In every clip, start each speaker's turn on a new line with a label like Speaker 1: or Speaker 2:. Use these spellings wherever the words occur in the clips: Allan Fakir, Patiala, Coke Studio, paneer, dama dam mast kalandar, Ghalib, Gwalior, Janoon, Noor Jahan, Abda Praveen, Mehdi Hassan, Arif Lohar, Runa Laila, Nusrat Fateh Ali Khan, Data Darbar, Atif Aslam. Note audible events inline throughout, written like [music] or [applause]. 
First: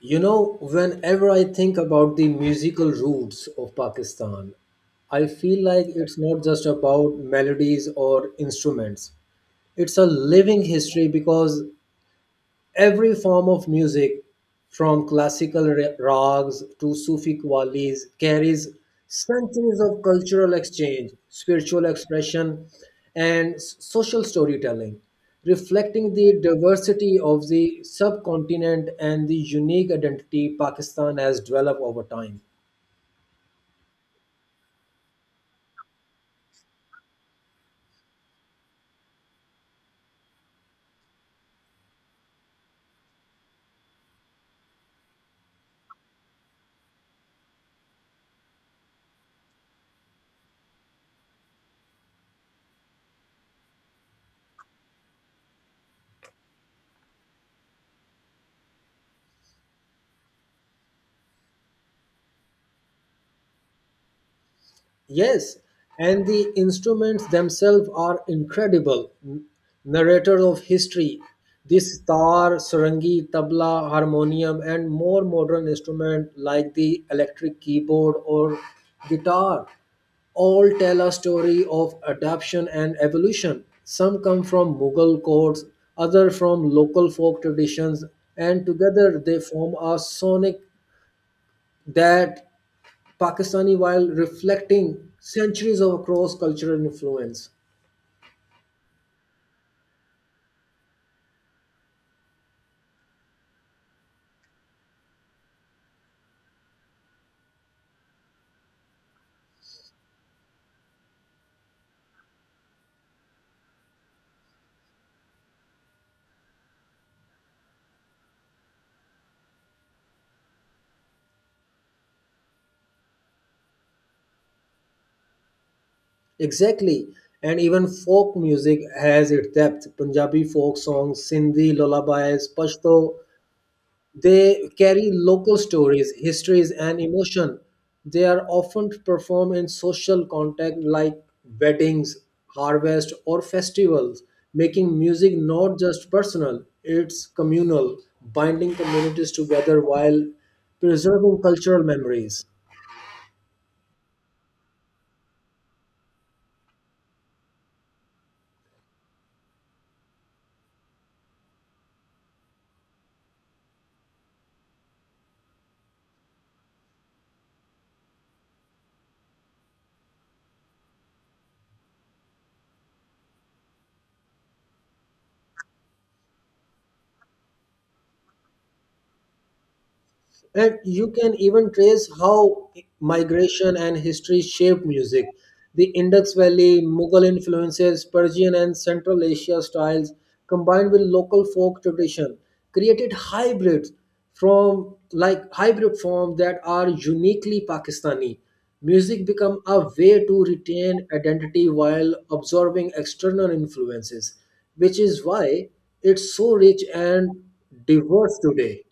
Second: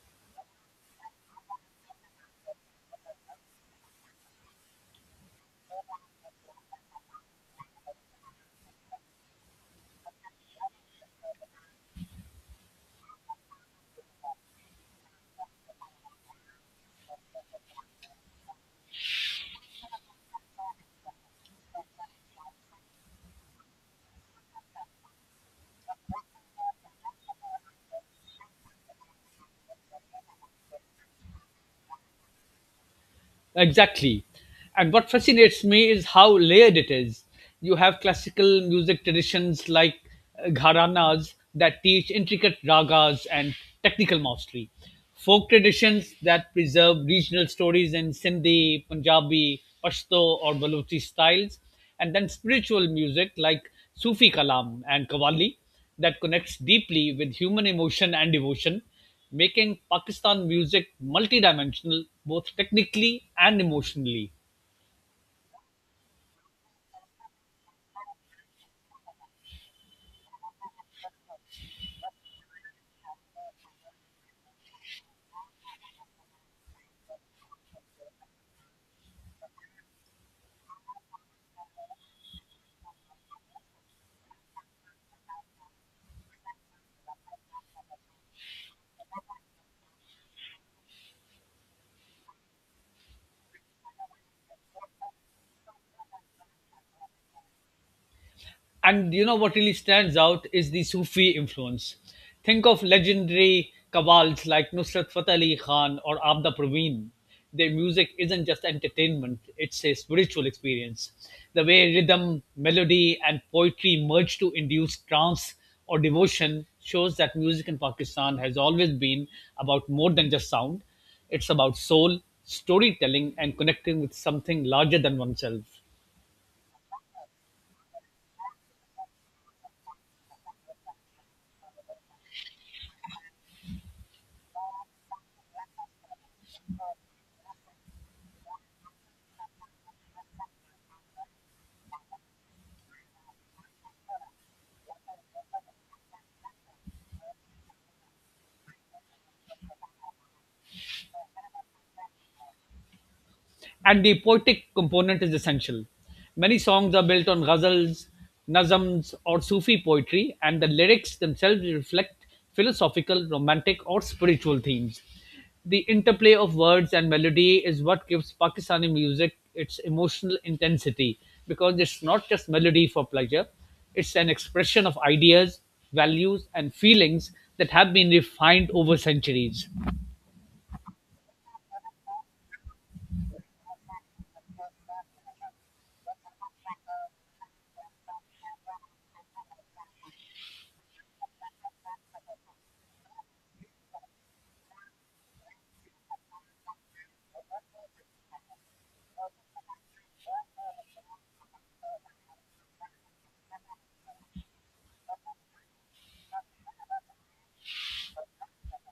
Speaker 1: Whenever I think about the musical roots of Pakistan, I feel like it's not just about melodies or instruments. It's a living history because every form of music, from classical rags to Sufi qawwalis, carries centuries of cultural exchange, spiritual expression, and social storytelling, reflecting the diversity of the subcontinent and the unique identity Pakistan has developed over time.
Speaker 2: Exactly. And what fascinates me is how layered it is. You have classical music traditions like gharanas that teach intricate ragas and technical mastery, folk traditions that preserve regional stories in Sindhi, Punjabi, Pashto, or Baluchi styles, and then spiritual music like Sufi Kalam and Qawwali that connects deeply with human emotion and devotion making Pakistan music multidimensional, both technically and emotionally.
Speaker 1: Yes, and the instruments themselves are incredible. Narrator of history, this tar, sarangi, tabla, harmonium, and more modern instruments like the electric keyboard or guitar all tell a story of adaptation and evolution. Some come from Mughal courts, other from local folk traditions, and together they form a sonic that Pakistani while reflecting centuries of cross cultural influence.
Speaker 2: And you know what really stands out is the Sufi influence. Think of legendary kabbals like Nusrat Fateh Ali Khan or Abda Praveen. Their music isn't just entertainment, it's a spiritual experience. The way rhythm, melody, and poetry merge to induce trance or devotion shows that music in Pakistan has always been about more than just sound. It's about soul, storytelling, and connecting with something larger than oneself.
Speaker 1: Exactly. And even folk music has its depth. Punjabi folk songs, Sindhi lullabies, Pashto. They carry local stories, histories, and emotion. They are often performed in social context like weddings, harvest, or festivals, making music not just personal, it's communal, binding communities together while preserving cultural memories.
Speaker 2: And the poetic component is essential. Many songs are built on ghazals, nazms, or Sufi poetry, and the lyrics themselves reflect philosophical, romantic, or spiritual themes. The interplay of words and melody is what gives Pakistani music its emotional intensity because it's not just melody for pleasure, it's an expression of ideas, values, and feelings that have been refined over centuries.
Speaker 1: And you can even trace how migration and history shaped music. The Indus Valley, Mughal influences, Persian and Central Asia styles, combined with local folk tradition, created hybrids from like hybrid forms that are uniquely Pakistani. Music become a way to retain identity while absorbing external influences, which is why it's so rich and diverse today.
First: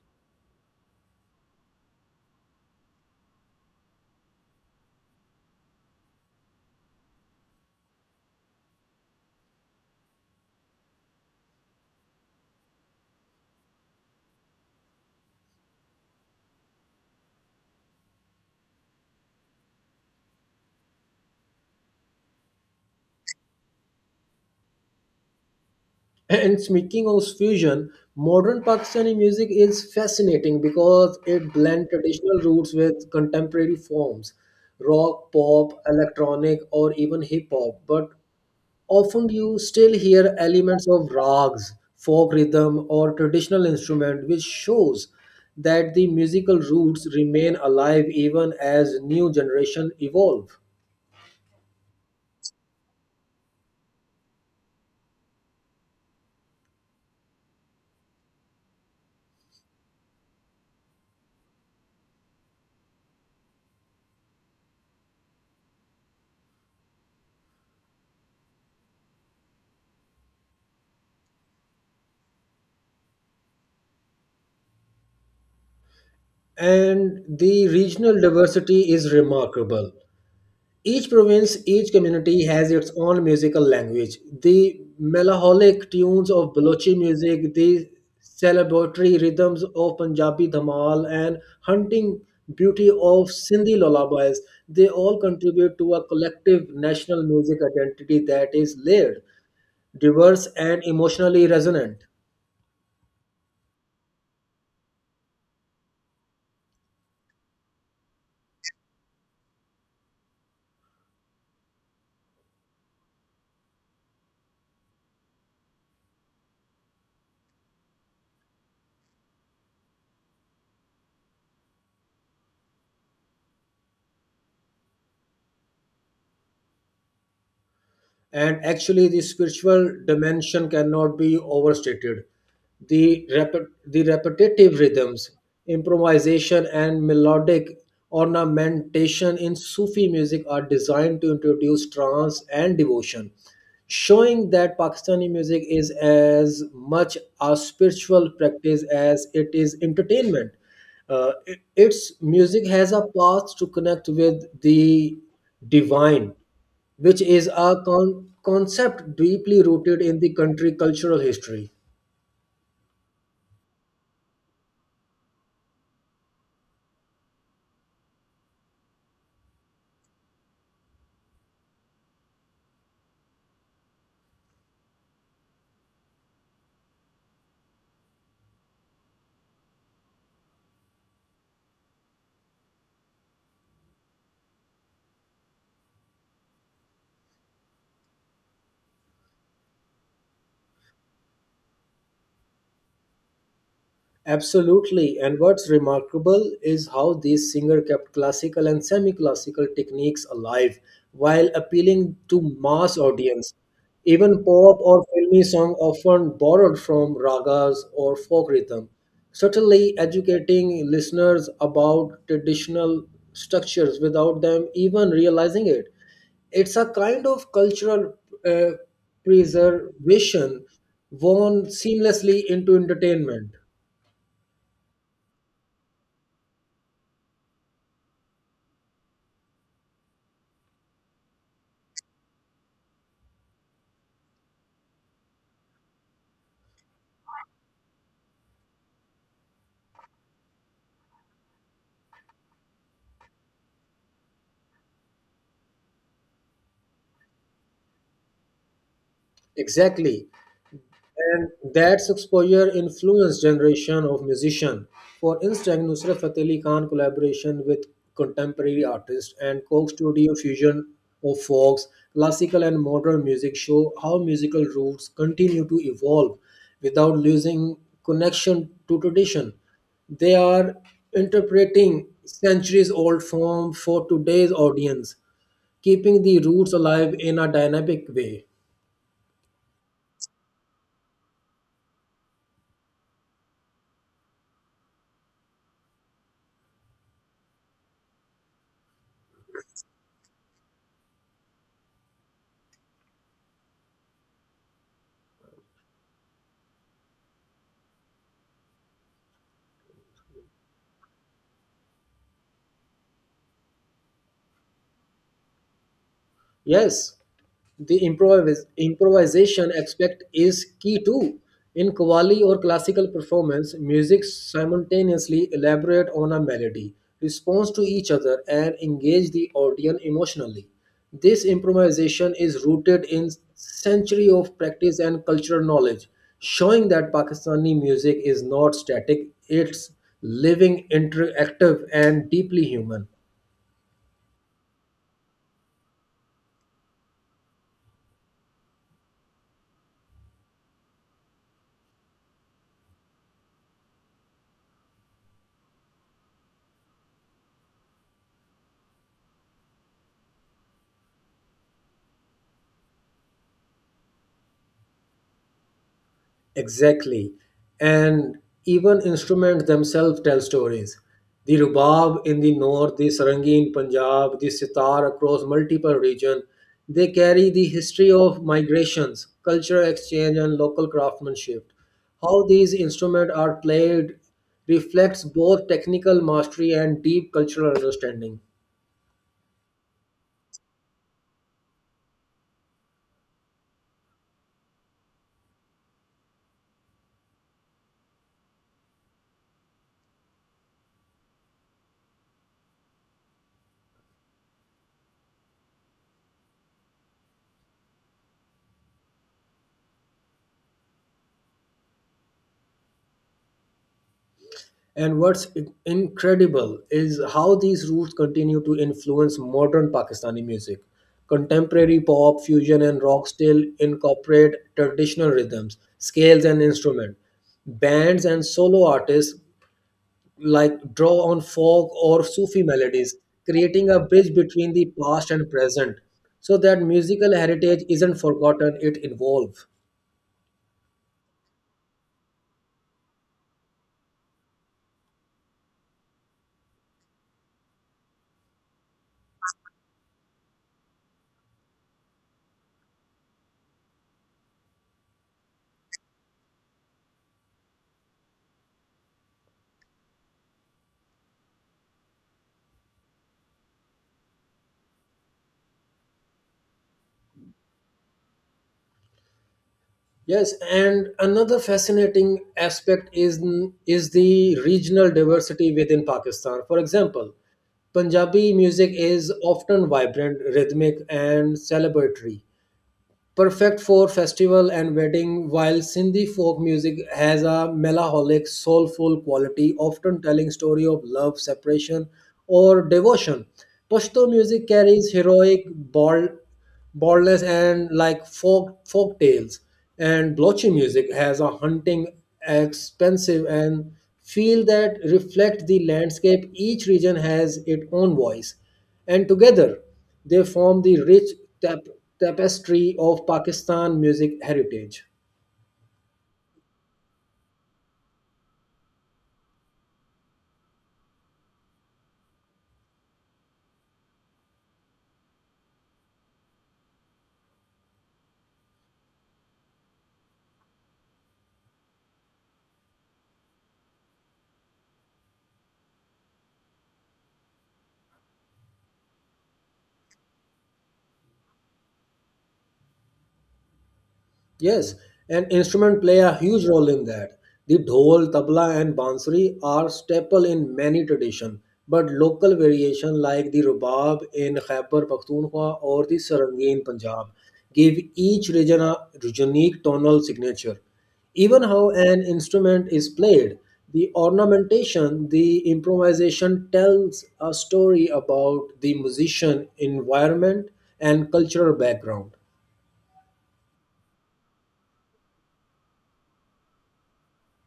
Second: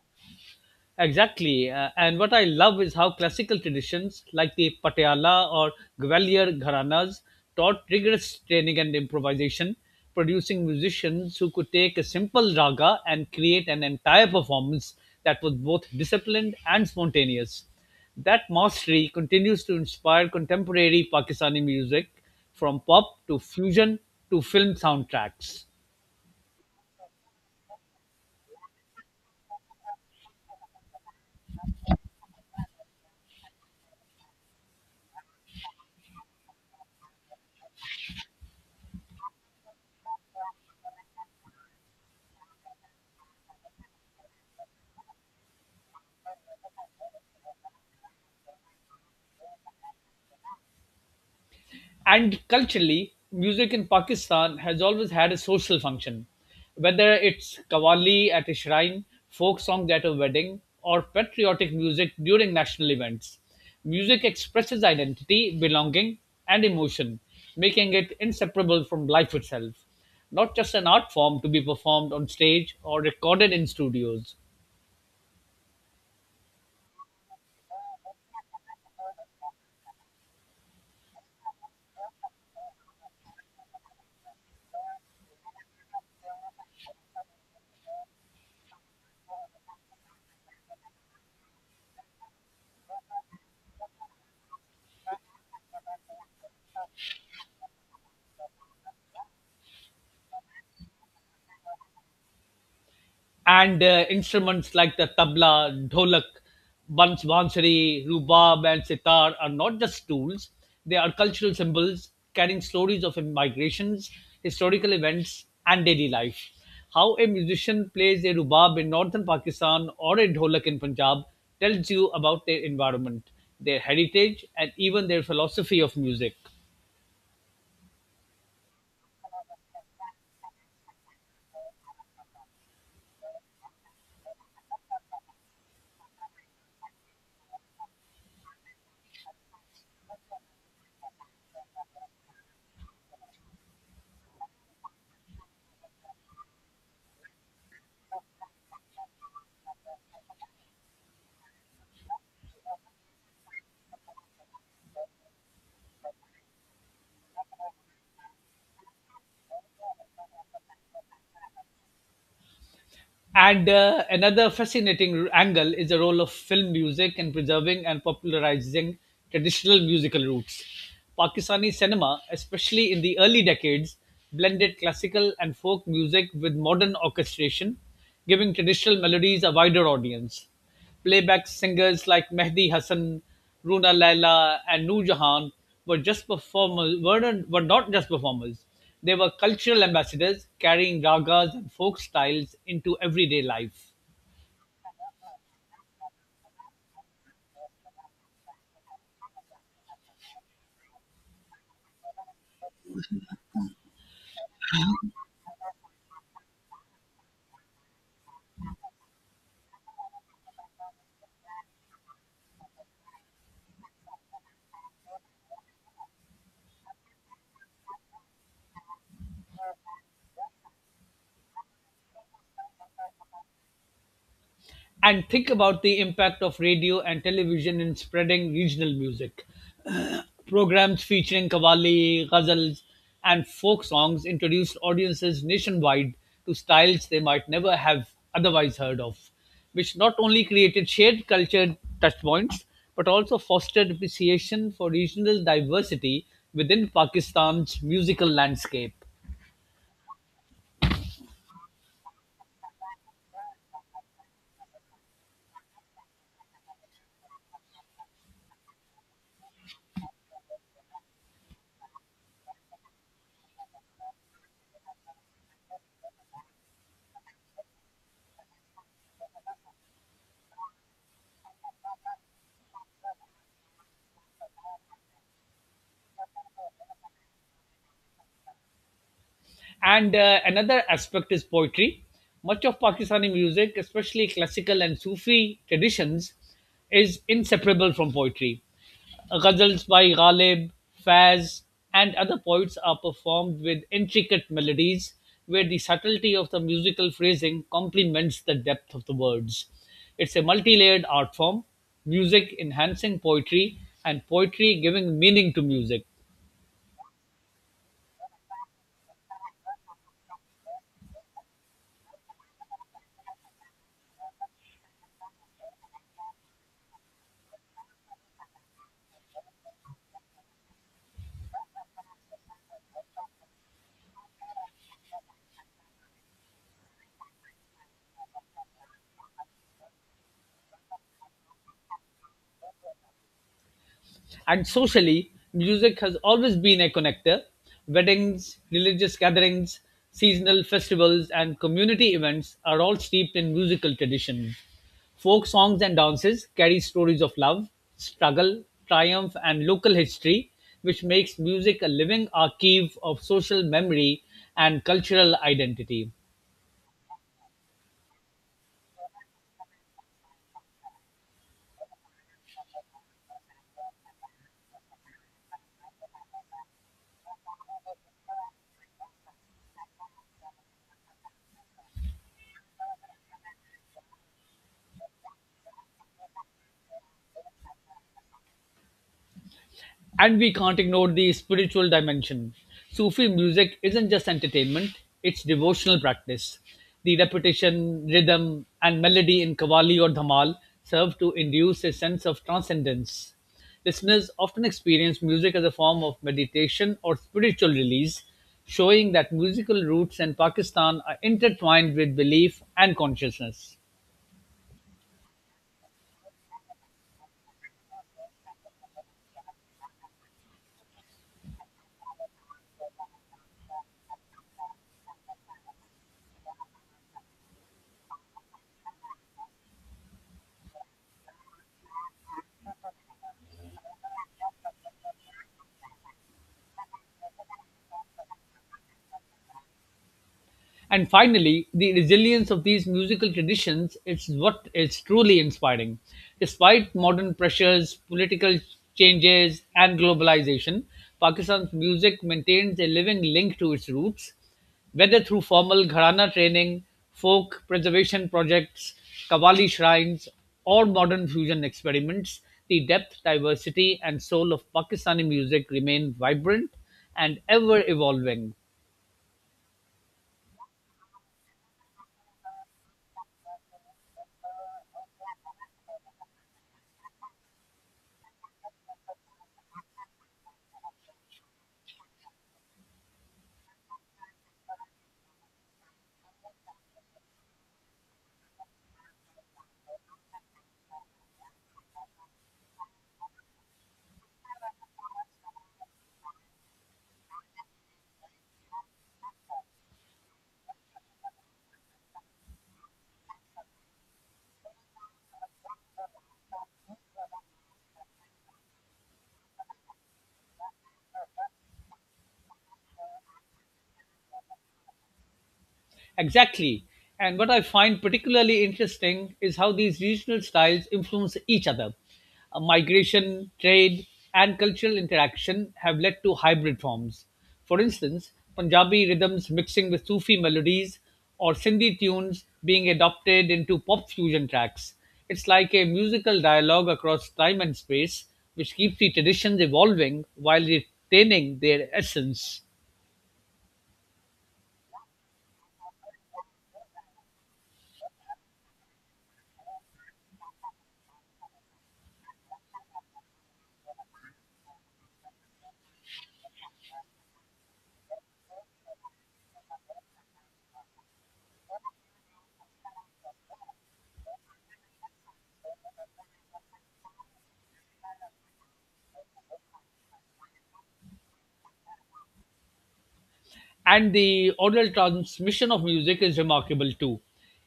Speaker 2: Exactly. And what I love is how classical traditions like the Patiala or Gwalior Gharanas taught rigorous training and improvisation, producing musicians who could take a simple raga and create an entire performance that was both disciplined and spontaneous. That mastery continues to inspire contemporary Pakistani music from pop to fusion to film soundtracks.
Speaker 1: And speaking of fusion, modern Pakistani music is fascinating because it blends traditional roots with contemporary forms, rock, pop, electronic, or even hip hop. But often you still hear elements of rags, folk rhythm, or traditional instrument, which shows that the musical roots remain alive even as new generation evolve.
Speaker 2: And culturally, music in Pakistan has always had a social function. Whether it's qawwali at a shrine, folk songs at a wedding, or patriotic music during national events, music expresses identity, belonging, and emotion, making it inseparable from life itself, not just an art form to be performed on stage or recorded in studios.
Speaker 1: And the regional diversity is remarkable. Each province, each community has its own musical language. The melancholic tunes of Balochi music, the celebratory rhythms of Punjabi Dhamal, and hunting beauty of Sindhi lullabies, they all contribute to a collective national music identity that is layered, diverse, and emotionally resonant.
Speaker 2: And instruments like the tabla, dholak, bansuri, rubab, and sitar are not just tools; they are cultural symbols carrying stories of migrations, historical events, and daily life. How a musician plays a rubab in northern Pakistan or a dholak in Punjab tells you about their environment, their heritage, and even their philosophy of music.
Speaker 1: And actually the spiritual dimension cannot be overstated. The repetitive rhythms, improvisation, and melodic ornamentation in Sufi music are designed to introduce trance and devotion, showing that Pakistani music is as much a spiritual practice as it is entertainment. Its music has a path to connect with the divine, which is a concept deeply rooted in the country cultural history.
Speaker 2: And another fascinating angle is the role of film music in preserving and popularizing traditional musical roots. Pakistani cinema, especially in the early decades, blended classical and folk music with modern orchestration, giving traditional melodies a wider audience. Playback singers like Mehdi Hassan, Runa Laila, and Noor Jahan were not just performers. They were cultural ambassadors carrying ragas and folk styles into everyday life.
Speaker 1: Absolutely. And what's remarkable is how this singer kept classical and semi-classical techniques alive while appealing to mass audience. Even pop or filmy song often borrowed from ragas or folk rhythm, subtly educating listeners about traditional structures without them even realizing it. It's a kind of cultural uh, preservation woven seamlessly into entertainment.
Speaker 2: And think about the impact of radio and television in spreading regional music. Programs featuring qawwali, ghazals, and folk songs introduced audiences nationwide to styles they might never have otherwise heard of, which not only created shared culture touchpoints but also fostered appreciation for regional diversity within Pakistan's musical landscape.
Speaker 1: Exactly. And that's exposure influenced generation of musician. For instance, Nusrat Fateh Ali Khan collaboration with contemporary artists and Coke Studio fusion of folks, classical and modern music show how musical roots continue to evolve without losing connection to tradition. They are interpreting centuries old form for today's audience, keeping the roots alive in a dynamic way.
Speaker 2: And another aspect is poetry. Much of Pakistani music, especially classical and Sufi traditions, is inseparable from poetry. Ghazals by Ghalib, Faz, and other poets are performed with intricate melodies where the subtlety of the musical phrasing complements the depth of the words. It's a multi layered art form, music enhancing poetry, and poetry giving meaning to music.
Speaker 1: Yes, the improvisation aspect is key too. In qawwali or classical performance, music simultaneously elaborate on a melody, responds to each other, and engage the audience emotionally. This improvisation is rooted in century of practice and cultural knowledge, showing that Pakistani music is not static; it's living, interactive, and deeply human.
Speaker 2: And socially, music has always been a connector. Weddings, religious gatherings, seasonal festivals, and community events are all steeped in musical tradition. Folk songs and dances carry stories of love, struggle, triumph, and local history, which makes music a living archive of social memory and cultural identity.
Speaker 1: Exactly. And even instruments themselves tell stories. The rubab in the north, the sarangi in Punjab, the sitar across multiple regions, they carry the history of migrations, cultural exchange, and local craftsmanship. How these instruments are played reflects both technical mastery and deep cultural understanding.
Speaker 2: And we can't ignore the spiritual dimension. Sufi music isn't just entertainment, it's devotional practice. The repetition, rhythm, and melody in Qawwali or Dhamal serve to induce a sense of transcendence. Listeners often experience music as a form of meditation or spiritual release, showing that musical roots in Pakistan are intertwined with belief and consciousness.
Speaker 1: And what's incredible is how these roots continue to influence modern Pakistani music. Contemporary pop, fusion, and rock still incorporate traditional rhythms, scales, and instruments. Bands and solo artists like draw on folk or Sufi melodies, creating a bridge between the past and present, so that musical heritage isn't forgotten; it evolves.
Speaker 2: And finally, the resilience of these musical traditions is what is truly inspiring. Despite modern pressures, political changes, and globalization, Pakistan's music maintains a living link to its roots, whether through formal gharana training, folk preservation projects, Qawwali shrines, or modern fusion experiments, the depth, diversity, and soul of Pakistani music remain vibrant and ever evolving,
Speaker 1: Yes, and another fascinating aspect is the regional diversity within Pakistan. For example, Punjabi music is often vibrant, rhythmic, and celebratory, perfect for festival and wedding, while Sindhi folk music has a melancholic soulful quality, often telling story of love, separation, or devotion. Pashto music carries heroic, bold, boldness, and folk tales, and Blochi music has a hunting expensive and feel that reflect the landscape. Each region has its own voice, and together they form the rich tap- tapestry of Pakistan music heritage.
Speaker 2: Exactly. And what I find particularly interesting is how these regional styles influence each other. Migration, trade, and cultural interaction have led to hybrid forms. For instance, Punjabi rhythms mixing with Sufi melodies or Sindhi tunes being adopted into pop fusion tracks. It's like a musical dialogue across time and space, which keeps the traditions evolving while retaining their essence.
Speaker 1: Yes, and instrument play a huge role in that. The dhol, tabla, and bansuri are staple in many tradition, but local variation like the rubab in Khyber Pakhtunkhwa or the sarangi in Punjab give each region a unique tonal signature. Even how an instrument is played, the ornamentation, the improvisation tells a story about the musician environment and cultural background.
Speaker 2: And the oral transmission of music is remarkable too.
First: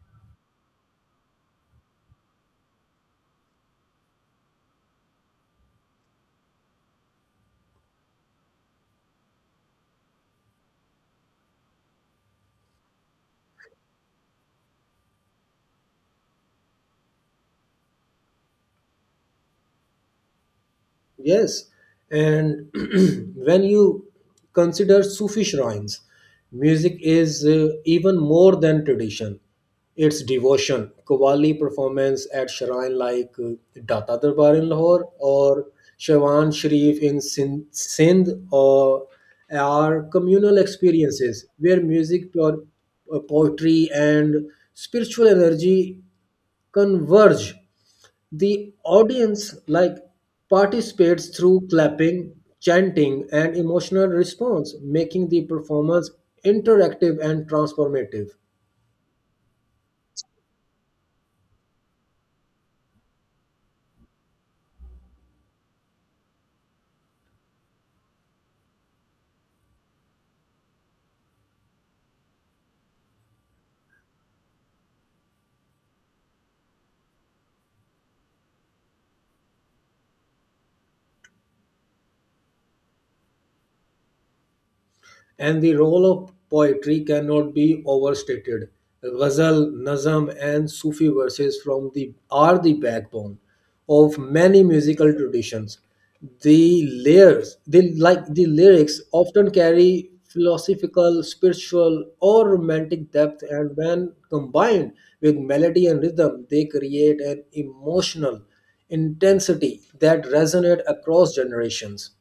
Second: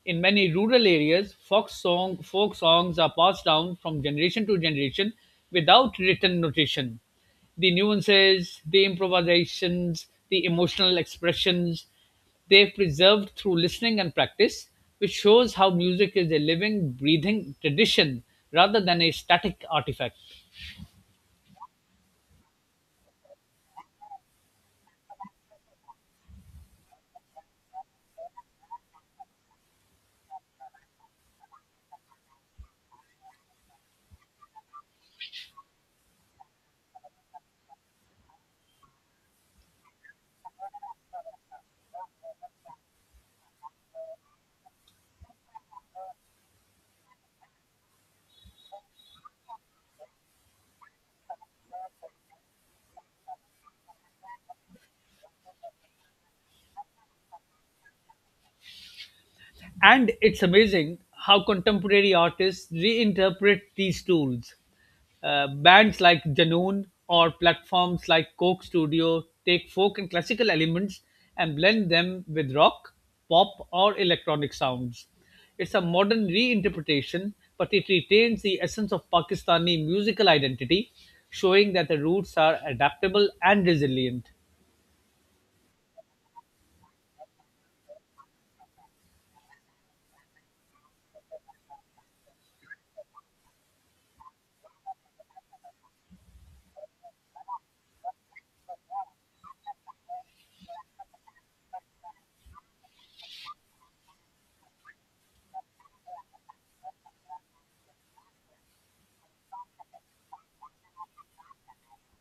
Speaker 2: In many rural areas, folk songs are passed down from generation to generation without written notation. The nuances, the improvisations, the emotional expressions, they've preserved through listening and practice, which shows how music is a living, breathing tradition rather than a static artifact.
Speaker 1: Yes, and [clears throat] when you consider Sufi shrines, music is even more than tradition. It's devotion. Qawwali performance at shrine like Data Darbar in Lahore or Shawan Sharif in Sindh or are communal experiences where music, or poetry, and spiritual energy converge. The audience like participates through clapping, chanting, and emotional response, making the performance interactive and transformative.
Speaker 2: And it's amazing how contemporary artists reinterpret these tools. Bands like Janoon or platforms like Coke Studio take folk and classical elements and blend them with rock, pop, or electronic sounds. It's a modern reinterpretation, but it retains the essence of Pakistani musical identity, showing that the roots are adaptable and resilient.
Speaker 1: And the role of poetry cannot be overstated. Ghazal, Nazm, and Sufi verses from the are the backbone of many musical traditions. The layers, they like the lyrics, often carry philosophical, spiritual, or romantic depth, and when combined with melody and rhythm, they create an emotional intensity that resonates across generations.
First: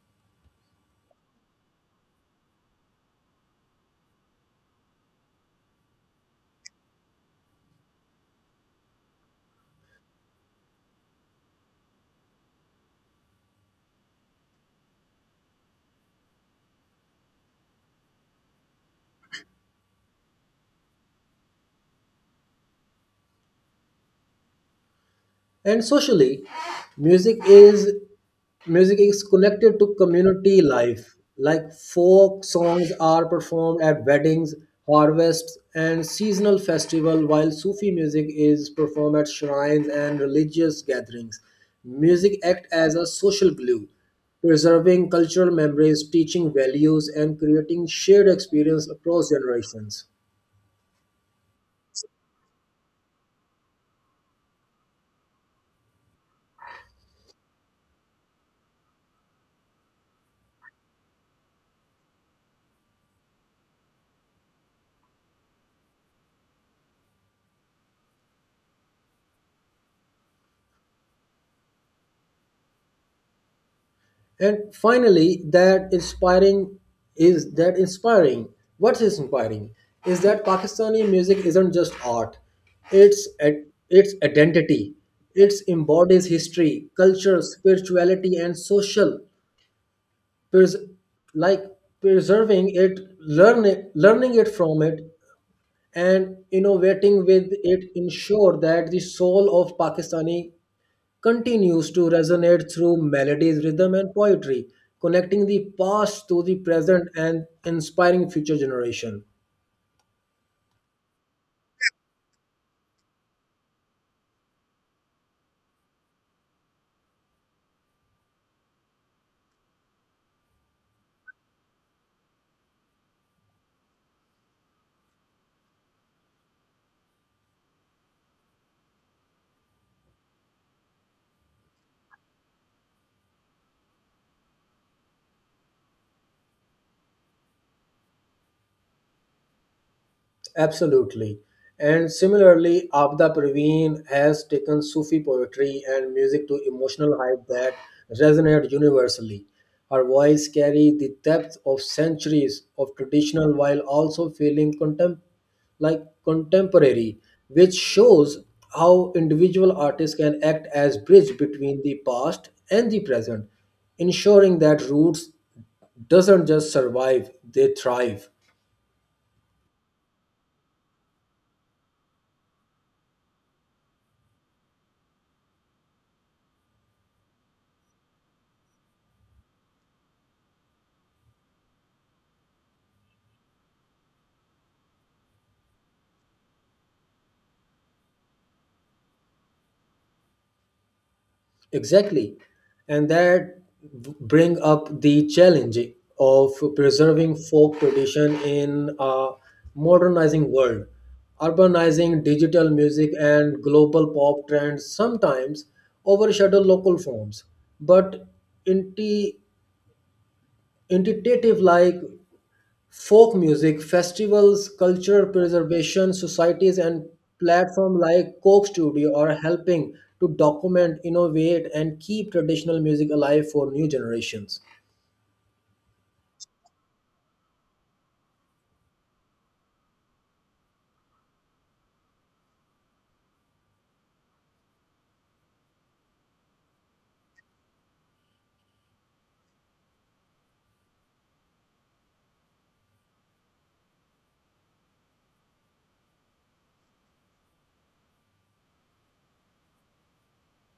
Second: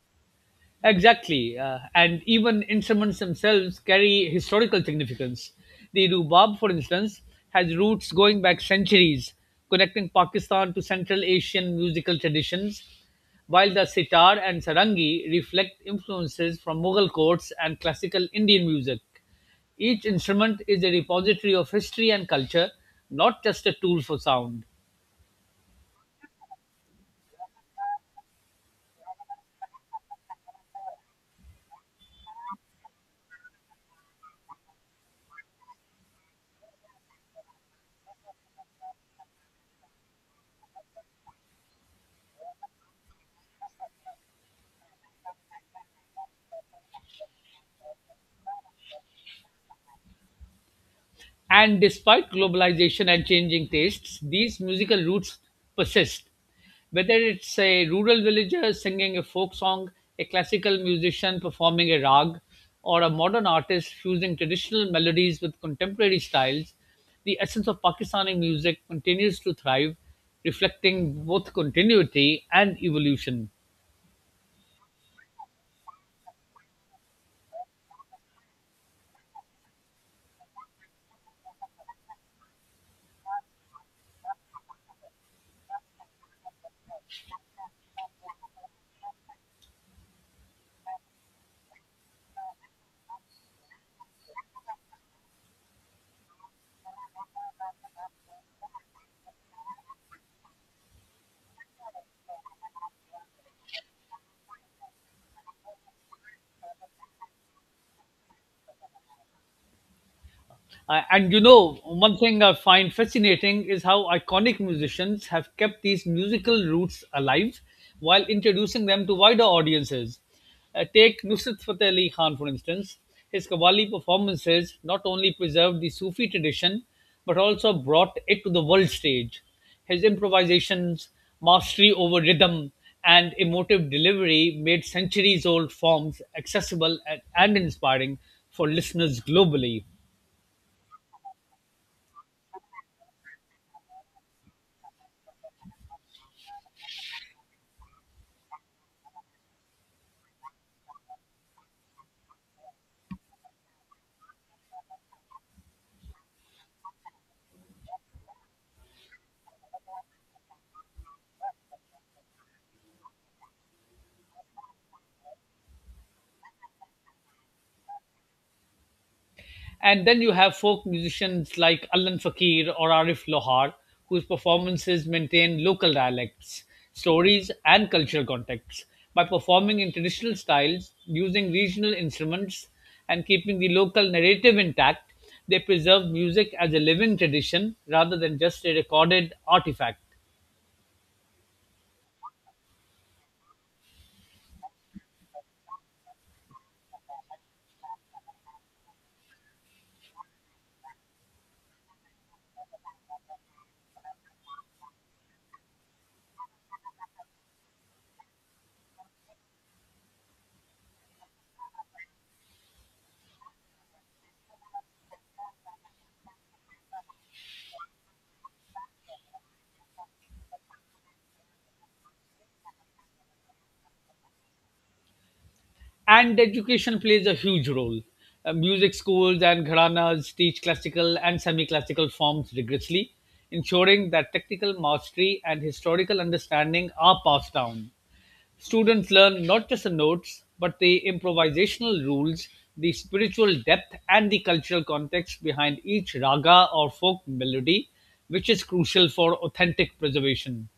Speaker 2: Exactly. And even instruments themselves carry historical significance. The rubab, for instance, has roots going back centuries, connecting Pakistan to Central Asian musical traditions, while the sitar and sarangi reflect influences from Mughal courts and classical Indian music. Each instrument is a repository of history and culture, not just a tool for sound.
Speaker 1: And socially, music is music is connected to community life. Like folk songs are performed at weddings, harvests, and seasonal festival, while Sufi music is performed at shrines and religious gatherings. Music act as a social glue, preserving cultural memories, teaching values, and creating shared experience across generations.
Speaker 2: And despite globalization and changing tastes, these musical roots persist. Whether it's a rural villager singing a folk song, a classical musician performing a rag, or a modern artist fusing traditional melodies with contemporary styles, the essence of Pakistani music continues to thrive, reflecting both continuity and evolution.
Speaker 1: And finally, that inspiring is that inspiring. what is inspiring is that Pakistani music isn't just art; it's its identity. It embodies history, culture, spirituality, and social. Pres- like Preserving it, learning it from it, and innovating with it ensure that the soul of Pakistani continues to resonate through melodies, rhythm, and poetry, connecting the past to the present and inspiring future generation.
Speaker 2: And you know, one thing I find fascinating is how iconic musicians have kept these musical roots alive while introducing them to wider audiences. Take Nusrat Fateh Ali Khan, for instance. His Qawwali performances not only preserved the Sufi tradition but also brought it to the world stage. His improvisations, mastery over rhythm, and emotive delivery made centuries old forms accessible and inspiring for listeners globally.
Speaker 1: Absolutely. And similarly, Abda Praveen has taken Sufi poetry and music to emotional height that resonate universally. Her voice carries the depth of centuries of traditional while also feeling contemporary, which shows how individual artists can act as bridge between the past and the present, ensuring that roots doesn't just survive, they thrive.
Speaker 2: And then you have folk musicians like Allan Fakir or Arif Lohar, whose performances maintain local dialects, stories, and cultural contexts by performing in traditional styles, using regional instruments, and keeping the local narrative intact. They preserve music as a living tradition rather than just a recorded artifact.
Speaker 1: Exactly. And that bring up the challenge of preserving folk tradition in a modernizing world. Urbanizing digital music and global pop trends sometimes overshadow local forms, but inti- intuitive folk music festivals, cultural preservation societies, and platforms like Coke Studio are helping to document, innovate, and keep traditional music alive for new generations.
Speaker 2: And education plays a huge role. Music schools and gharanas teach classical and semi classical forms rigorously, ensuring that technical mastery and historical understanding are passed down. Students learn not just the notes, but the improvisational rules, the spiritual depth, and the cultural context behind each raga or folk melody, which is crucial for authentic preservation.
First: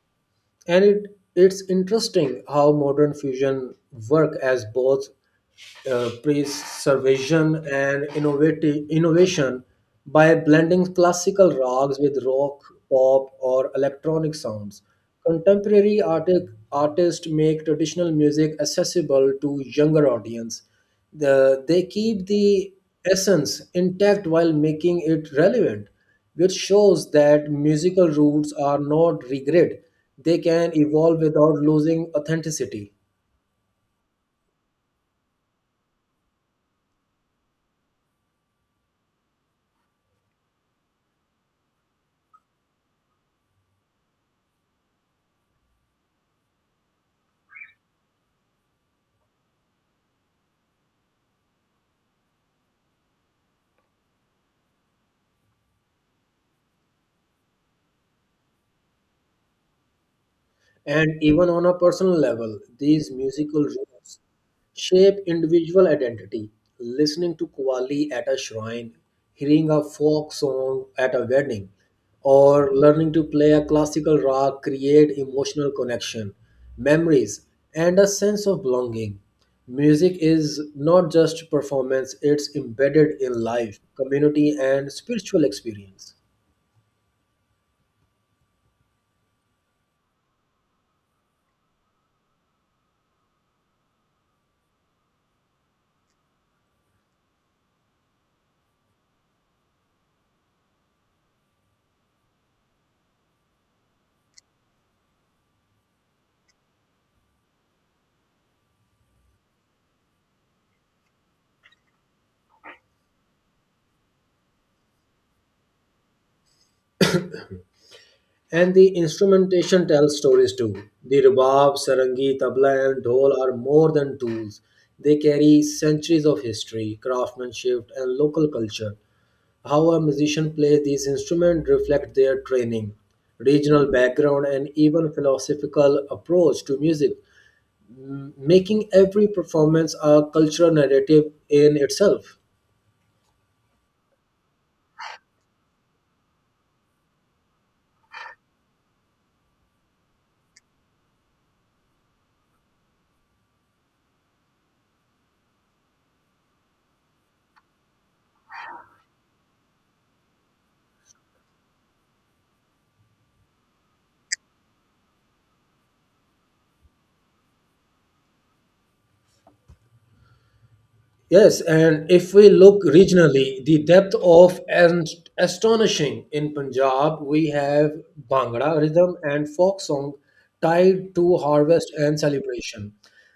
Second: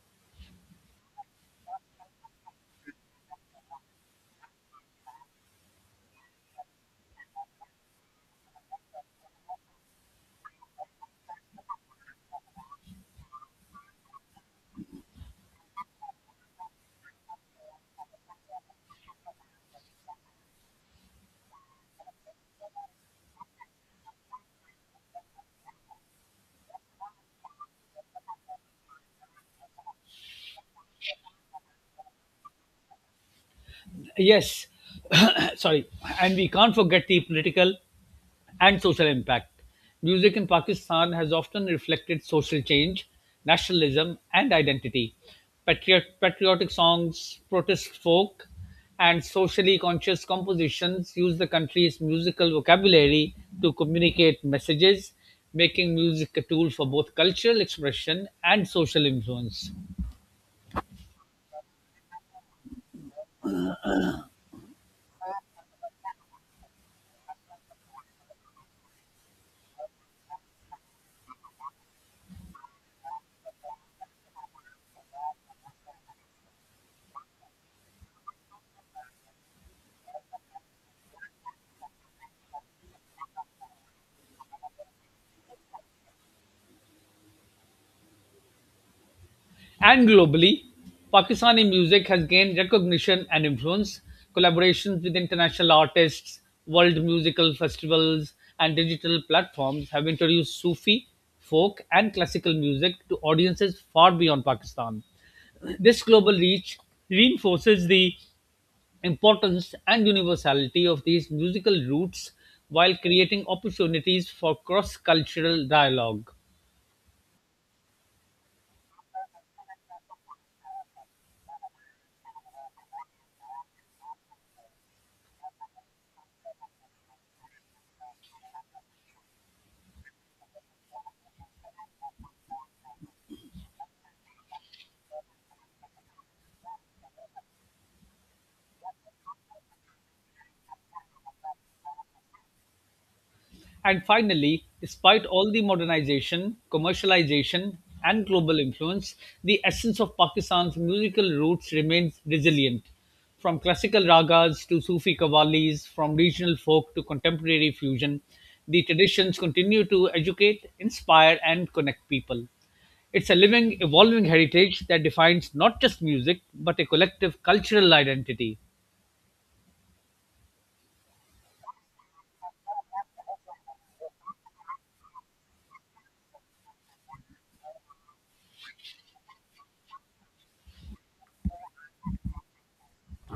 Speaker 1: And it's interesting how modern fusion work as both preservation and innovative innovation by blending classical rags with rock, pop, or electronic sounds. Contemporary artists make traditional music accessible to younger audience. They keep the essence intact while making it relevant, which shows that musical roots are not regret. They can evolve without losing authenticity.
Speaker 2: Yes, [coughs] sorry, and we can't forget the political and social impact. Music in Pakistan has often reflected social change, nationalism, and identity. Patriotic songs, protest folk, and socially conscious compositions use the country's musical vocabulary to communicate messages, making music a tool for both cultural expression and social influence.
Speaker 1: And even on a personal level, these musical roots shape individual identity. Listening to Qawwali at a shrine, hearing a folk song at a wedding, or learning to play a classical rag create emotional connection, memories, and a sense of belonging. Music is not just performance, it's embedded in life, community, and spiritual experience.
Speaker 2: And globally, Pakistani music has gained recognition and influence. Collaborations with international artists, world musical festivals, and digital platforms have introduced Sufi, folk, and classical music to audiences far beyond Pakistan. This global reach reinforces the importance and universality of these musical roots while creating opportunities for cross cultural dialogue.
Speaker 1: And the instrumentation tells stories too. The rubab, sarangi, tabla, and dhol are more than tools. They carry centuries of history, craftsmanship, and local culture. How a musician plays these instruments reflects their training, regional background, and even philosophical approach to music, making every performance a cultural narrative in itself.
Speaker 2: And finally, despite all the modernization, commercialization, and global influence, the essence of Pakistan's musical roots remains resilient. From classical ragas to Sufi qawwalis, from regional folk to contemporary fusion, the traditions continue to educate, inspire, and connect people. It's a living, evolving heritage that defines not just music, but a collective cultural identity.
Speaker 1: Yes, and if we look regionally, the depth of and astonishing in Punjab, we have Bhangra rhythm and folk song tied to harvest and celebration.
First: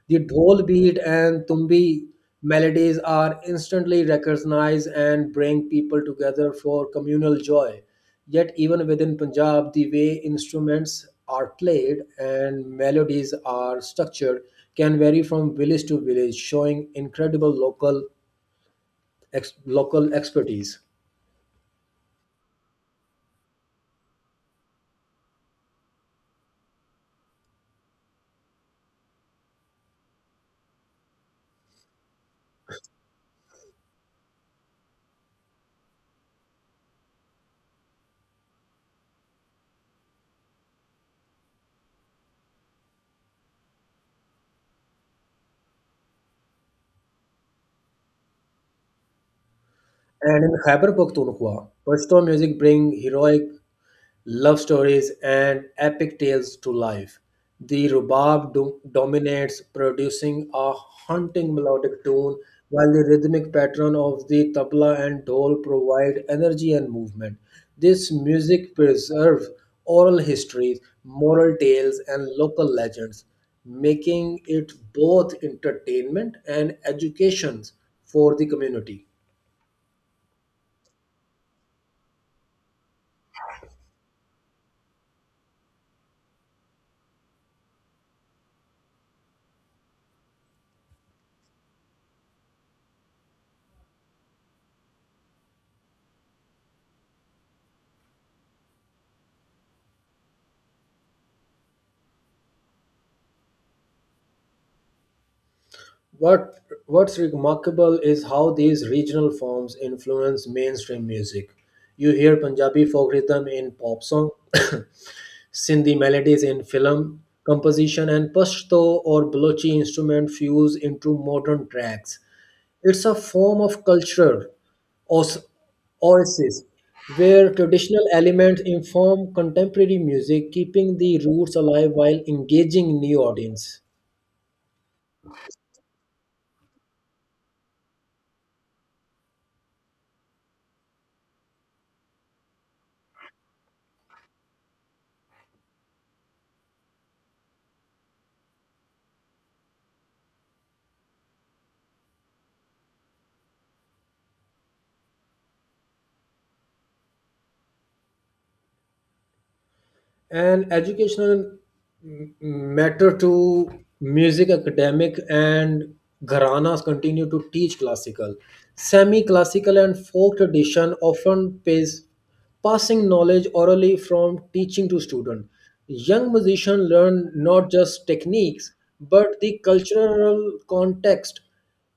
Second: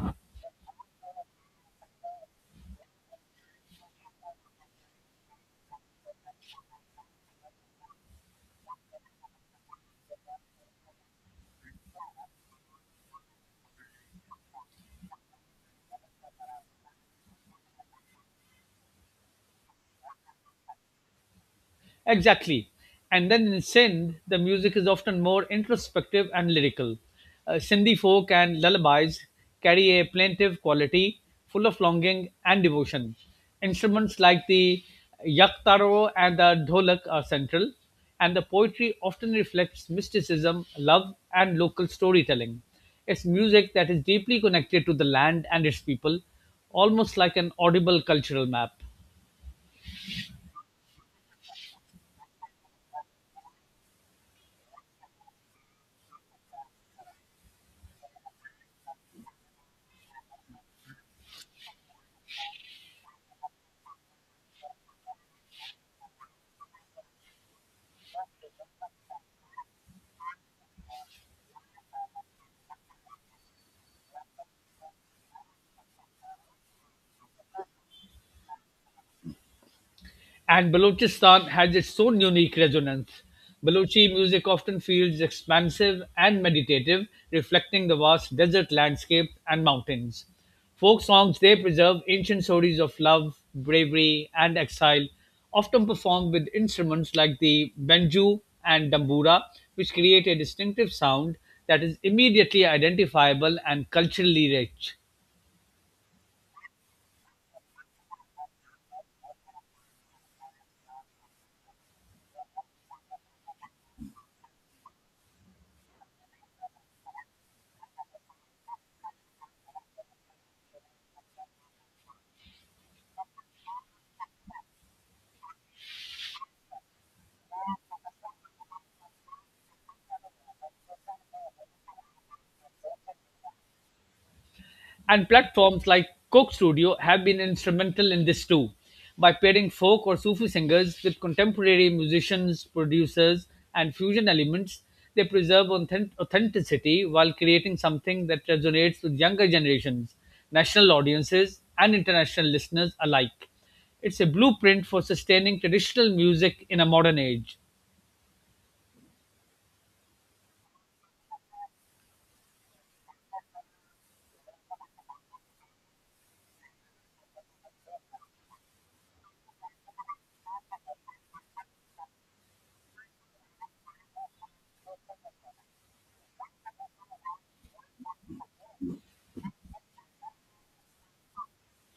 Speaker 1: The dhol beat and tumbi melodies are instantly recognized and bring people together for communal joy. Yet, even within Punjab, the way instruments are played and melodies are structured can vary from village to village, showing incredible local expertise.
Speaker 2: Exactly. And then in Sindh, the music is often more introspective and lyrical. Sindhi folk and lullabies carry a plaintive quality, full of longing and devotion. Instruments like the yaktaro and the dholak are central, and the poetry often reflects mysticism, love, and local storytelling. It's music that is deeply connected to the land and its people, almost like an audible cultural map.
Speaker 1: And in Khyber Pakhtunkhwa, Pashto music bring heroic love stories, and epic tales to life. The rhubarb dominates, producing a haunting melodic tune, while the rhythmic pattern of the tabla and dhol provide energy and movement. This music preserves oral histories, moral tales, and local legends, making it both entertainment and education for the community.
Speaker 2: And Balochistan has its own unique resonance. Balochi music often feels expansive and meditative, reflecting the vast desert landscape and mountains. Folk songs they preserve ancient stories of love, bravery, and exile, often performed with instruments like the banjo and dambura, which create a distinctive sound that is immediately identifiable and culturally rich.
Speaker 1: What what's remarkable is how these regional forms influence mainstream music. You hear Punjabi folk rhythm in pop song, [coughs] Sindhi melodies in film composition, and Pashto or Balochi instrument fuse into modern tracks. It's a form of cultural os- oasis where traditional elements inform contemporary music, keeping the roots alive while engaging new audience.
Speaker 2: And platforms like Coke Studio have been instrumental in this too, by pairing folk or Sufi singers with contemporary musicians, producers, and fusion elements. They preserve authenticity while creating something that resonates with younger generations, national audiences, and international listeners alike. It's a blueprint for sustaining traditional music in a modern age.
Speaker 1: And educational matter to music academic and gharanas continue to teach classical, semi-classical, and folk tradition, often pays passing knowledge orally from teaching to student. Young musicians learn not just techniques but the cultural context,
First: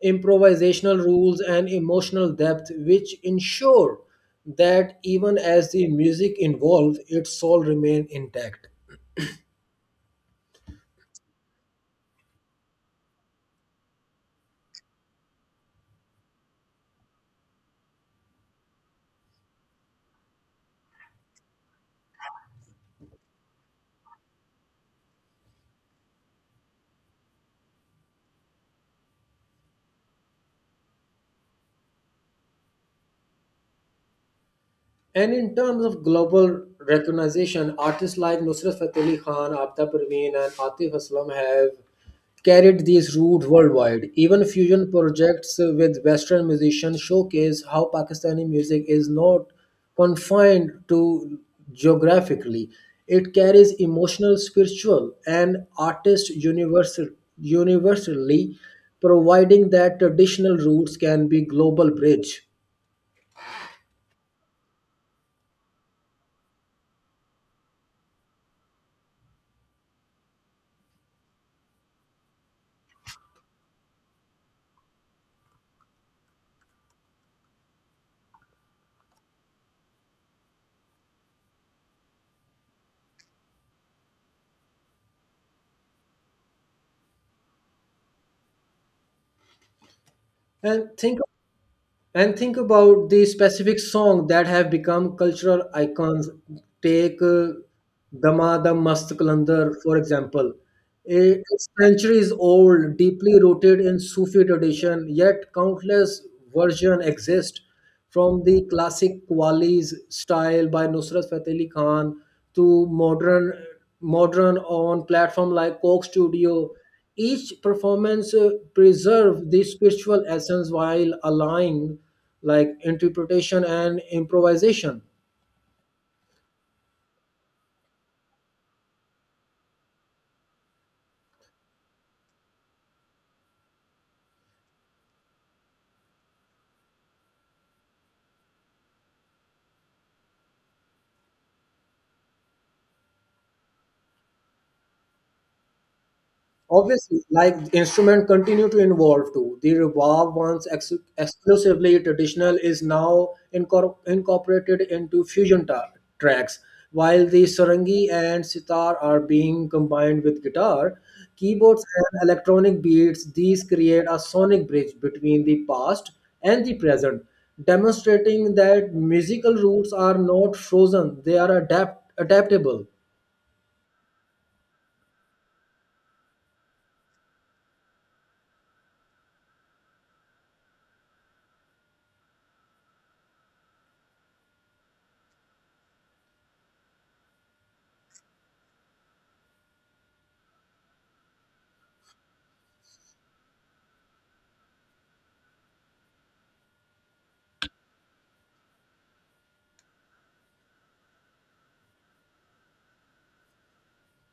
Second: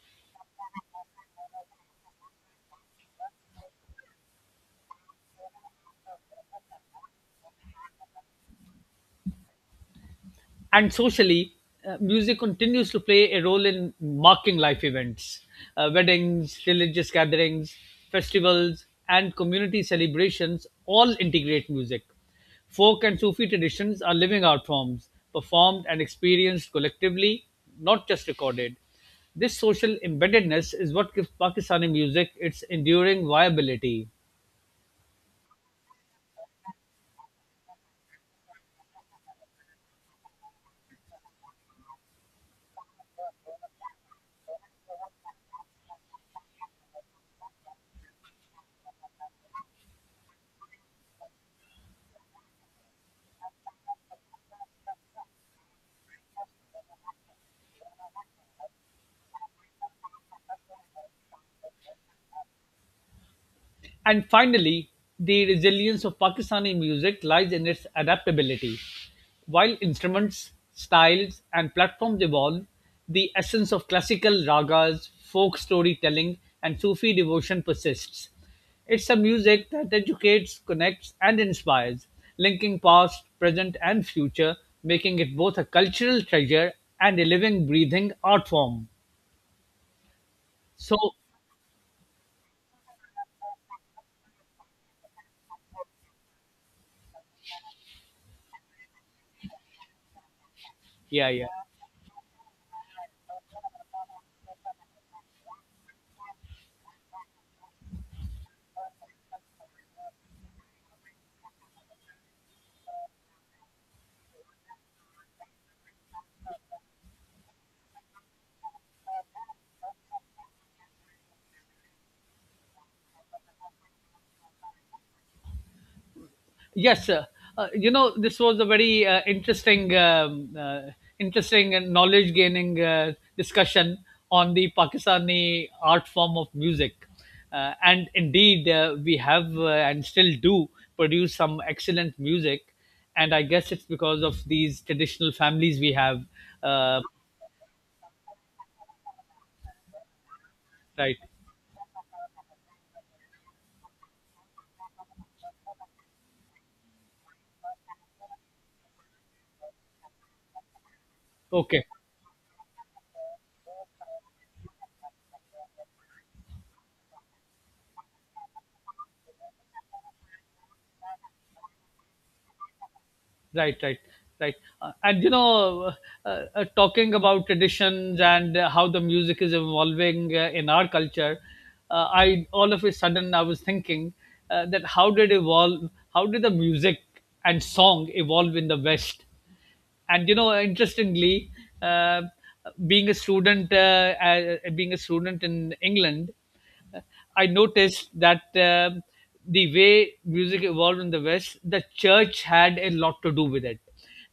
Speaker 1: improvisational rules, and emotional depth, which ensure that even as the music evolved, its soul remained intact.
Speaker 2: And socially, music continues to play a role in marking life events, weddings, religious gatherings, festivals, and community celebrations all integrate music. Folk and Sufi traditions are living art forms, performed and experienced collectively, not just recorded. This social embeddedness is what gives Pakistani music its enduring viability.
Speaker 1: And in terms of global recognition, artists like Nusrat Fateh Ali Khan, Aapta Parveen, and Atif Aslam have carried these roots worldwide. Even fusion projects with Western musicians showcase how Pakistani music is not confined to geographically. It carries emotional, spiritual, and artist universally, providing that traditional roots can be global bridge.
Speaker 2: And finally, the resilience of Pakistani music lies in its adaptability. While instruments, styles, and platforms evolve, the essence of classical ragas, folk storytelling, and Sufi devotion persists. It's a music that educates, connects, and inspires, linking past, present, and future, making it both a cultural treasure and a living, breathing art form.
Speaker 1: And
Speaker 2: So,
Speaker 1: think and think about the specific song that have become cultural icons. Take dama dam mast kalandar, for example.
Speaker 2: yeah, yeah.
Speaker 1: It's centuries old, deeply rooted in Sufi tradition, yet countless versions exist, from the classic Qawwali's style by Nusrat Fateh Ali Khan to modern on platform like Coke Studio. Each performance preserve the spiritual essence while allowing like interpretation and improvisation.
Speaker 2: Yes, sir. You know, this was a very interesting and knowledge-gaining discussion on the Pakistani art form of music, and indeed, we have and still do produce some excellent music, and I guess it's because of these traditional families we have. Uh,
Speaker 1: Obviously, like instrument continue to evolve too. The reverb, once
Speaker 2: right.
Speaker 1: exclusively traditional, is now incorporated into fusion tracks. While the sarangi and sitar are being combined with guitar, keyboards,
Speaker 2: Okay.
Speaker 1: and electronic beats, these create a sonic bridge between the past and the present, demonstrating that musical roots are not frozen; they are adaptable.
Speaker 2: Right, right, right. And you know, talking about traditions and how the music is evolving in our culture, I all of a sudden I was thinking that how did evolve? How did the music and song evolve in the West? And you know interestingly uh, being a student in England I noticed that the way music evolved in the West, the church had a lot to do with it.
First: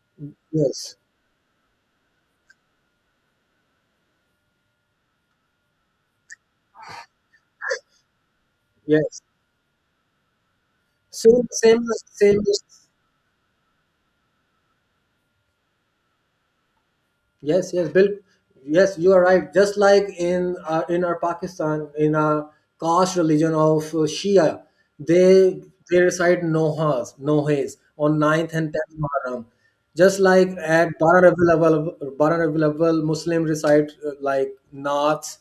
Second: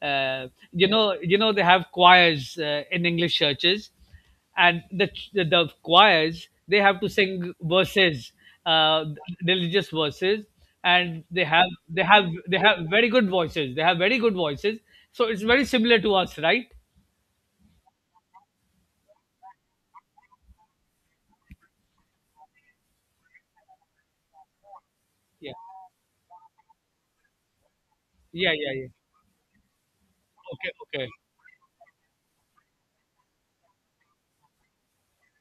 Speaker 2: You
Speaker 1: Yes,
Speaker 2: know, they have choirs in English churches, and the choirs they have to sing verses, uh,
Speaker 1: yes.
Speaker 2: religious verses, and they
Speaker 1: Same, same, same.
Speaker 2: have very good voices. They have very good voices, so it's very similar to us, right?
Speaker 1: Yes, yes, Bill. Yes, you are right. Just like in our Pakistan, in our caste religion of Shia, they
Speaker 2: Yeah,
Speaker 1: they recite nohas, nohes on
Speaker 2: yeah,
Speaker 1: ninth and
Speaker 2: yeah, yeah.
Speaker 1: tenth Muharram. Just like
Speaker 2: Okay,
Speaker 1: at
Speaker 2: okay.
Speaker 1: Bara Rabiul Awwal, Muslim recite naats.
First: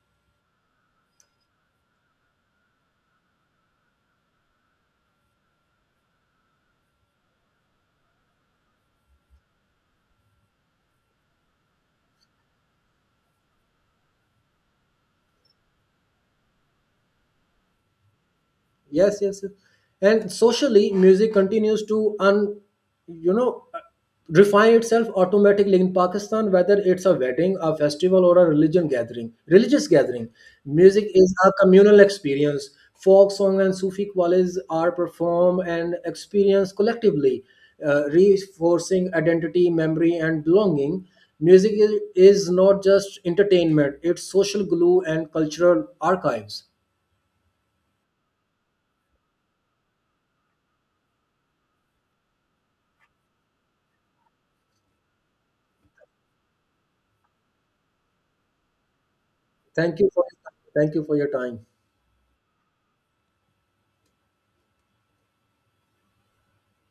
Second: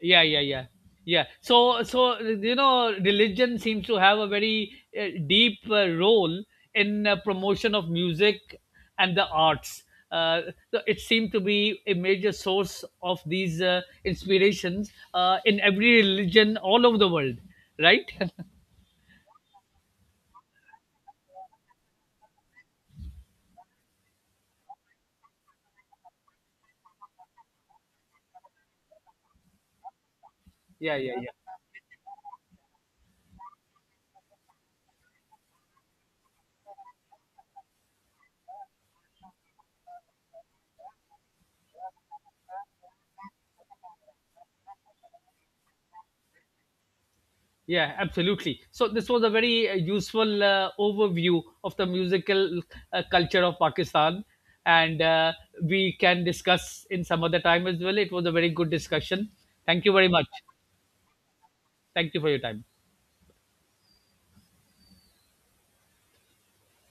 Speaker 2: Yeah, yeah, yeah, yeah. So, you know religion seems to have a very deep role in promotion of music and the arts, uh, so it seemed to be a major source of these inspirations in every religion all over the world, right. [laughs]
Speaker 1: Yes, yes, yes. And socially, music continues to un you know refine itself automatically in Pakistan, whether it's a wedding, a festival, or a religion gathering religious gathering.
Speaker 2: Yeah,
Speaker 1: Music
Speaker 2: yeah, yeah.
Speaker 1: is a communal experience. Folk song and Sufi qawlis are performed and experienced collectively, reinforcing identity, memory, and belonging. Music is not just entertainment, it's social glue and cultural archives.
Speaker 2: Yeah, absolutely. So this was a very useful overview of the musical culture of Pakistan, and we can discuss in some other time as well. It was a very good discussion. Thank you
Speaker 1: Thank you
Speaker 2: very
Speaker 1: for
Speaker 2: much.
Speaker 1: Thank you for your time.
Speaker 2: Thank you for your time.